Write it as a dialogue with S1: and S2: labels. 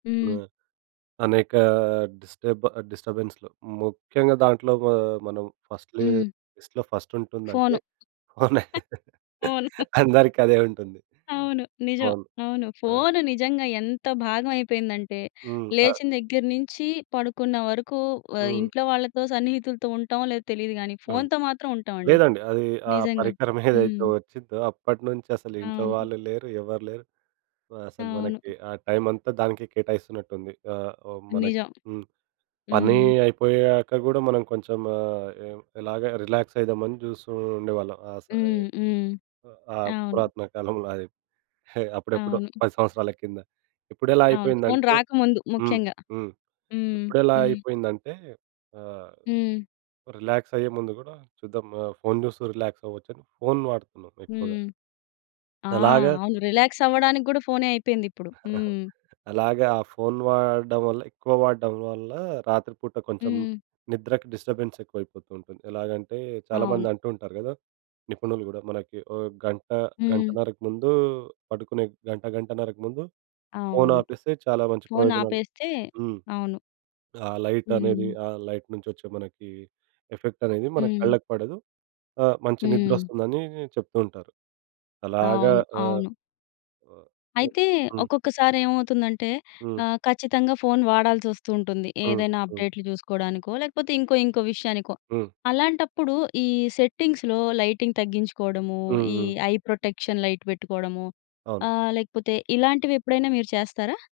S1: హ్మ్.
S2: హ్మ్. అనేక డిస్టర్బ్ డిస్టర్బెన్స్‌లు ముఖ్యంగా దాంట్లో వా మనం ఫస్ట్‌ల
S1: హ్మ్.
S2: లిస్ట్‌లో ఫస్టుంటుందంటే
S1: ఫోను.
S2: అవునా!
S1: ఫోను.
S2: అందరికి అదే ఉంటుంది.
S1: అవును నిజం.
S2: అవును.
S1: అవును.
S2: ఆ!
S1: ఫోన్ నిజంగెంత భాగమయిపోయిందంటే
S2: హ్మ్. ఆ!
S1: లేచిన దగ్గర్నుంచి పడుకున్న ఆహ్ వరకు
S2: హ్మ్.
S1: ఇంట్లో వాళ్ళతో సన్నిహితులతో ఉంటామో లేదో తెలీదు కానీ
S2: అవును.
S1: ఫోన్‌తో మాత్రం ఉంటామండి
S2: లేదండి, అది ఆ
S1: నిజంగా.
S2: పరికరమేదైతే
S1: హ్మ్.
S2: వచ్చిందో అప్పటినుంచి అసలు ఇంట్లో
S1: అవును.
S2: వాళ్ళు లేరు, ఎవర్లేరు అసలు
S1: అవును.
S2: మనకి ఆ టైమంతా దానికే కేటాయిస్తున్నటుంది. ఆహ్, హ్మ్ మనకి
S1: నిజం.
S2: హ్మ్. పని
S1: హ్మ్.
S2: అయిపోయాక కూడా మనం కొంచెం ఇలాగా ఏం రిలాక్స్ అవుదామని చూస్తుండేవాళ్ళం ఆ సరే
S1: హ్మ్. హ్మ్.
S2: ఆహ్,
S1: అవును.
S2: పురాతన కాలంలోది. అప్పుడెప్పుడో
S1: అవును.
S2: 10 సంవత్సరాల కింద ఇప్పుడెలా
S1: అవును. ఫోన్
S2: అయిపోయిందంటే
S1: రాకముందు
S2: హ్మ్.
S1: ముఖ్యంగా.
S2: హ్మ్.
S1: హ్మ్.
S2: ఇప్పుడెలా
S1: హ్మ్.
S2: అయిపోయిందంటే ఆహ్,
S1: హ్మ్.
S2: రిలాక్స్ అయ్యే ముందుకూడా చూద్దాం ఫోన్ చూస్తూ రిలాక్స్ అవ్వచ్చని ఫోన్ వాడుతున్నాం ఎక్కువగా.
S1: హ్మ్. ఆ!
S2: అలాగ...
S1: అవును రిలాక్స్ అవ్వడానికి కూడా ఫోన్ అయిపోయిందిప్పుడు. హ్మ్.
S2: అలాగా. ఆ ఫోన్ వాడడం వల్ల, ఎక్కువ వాడడం వల్ల రాత్రి పూట కొంచెం
S1: హ్మ్.
S2: నిద్రకు డిస్టర్బెన్స్ ఎక్కువైపోతుంటుంది. ఎలాగంటే
S1: అవును.
S2: చాలామందంటూ ఉంటారు కదా, నిపుణులు కూడా మనకి ఓ గంట,
S1: హ్మ్.
S2: గంటన్నరకు ముందు పడుకునే గంట, గంటన్నరకు ముందు ఫోన్
S1: అవును.
S2: ఆపేస్తే చాలా మంచి
S1: ఫోన్
S2: ప్రయోజనాలు.
S1: ఆపేస్తే.
S2: హ్మ్.
S1: అవును.
S2: ఆ లైటనేది,
S1: హ్మ్.
S2: ఆ లైట్ నుంచి వచ్చే మనకి ఎఫెక్టనేది మన
S1: హ్మ్.
S2: కళ్ళకి పడదు. ఆహ్, మంచి నిద్ర
S1: హ్మ్.
S2: వస్తుందని చెప్తుంటారు. అలాగా
S1: అవును.
S2: ఆహ్,
S1: అవును.
S2: ఆ! ఉ
S1: అయితే,
S2: హ్మ్.
S1: ఒక్కొక్కసారి ఏమవుతుందంటే
S2: హ్మ్.
S1: ఆహ్ ఖచ్చితంగా ఫోన్ వాడాల్సి వస్తుంటుంది.
S2: హ్మ్.
S1: ఏదైనా
S2: హ్మ్.
S1: అప్‌డేట్లు చూసుకోవడానికో లేకపోతే ఇంకో ఇంకో విషయానికో.
S2: హ్మ్.
S1: అలాంటప్పుడు ఈ సెట్టింగ్స్‌లో లైటింగ్ తగ్గించుకోవడము, ఈ
S2: హుహు.
S1: ఐ ప్రొటెక్షన్ లైట్ పెట్టుకోవడము,
S2: అవును.
S1: ఆహ్ లేకపోతే ఇలాంటివి ఎప్పుడైనా మీరు చేస్తారా?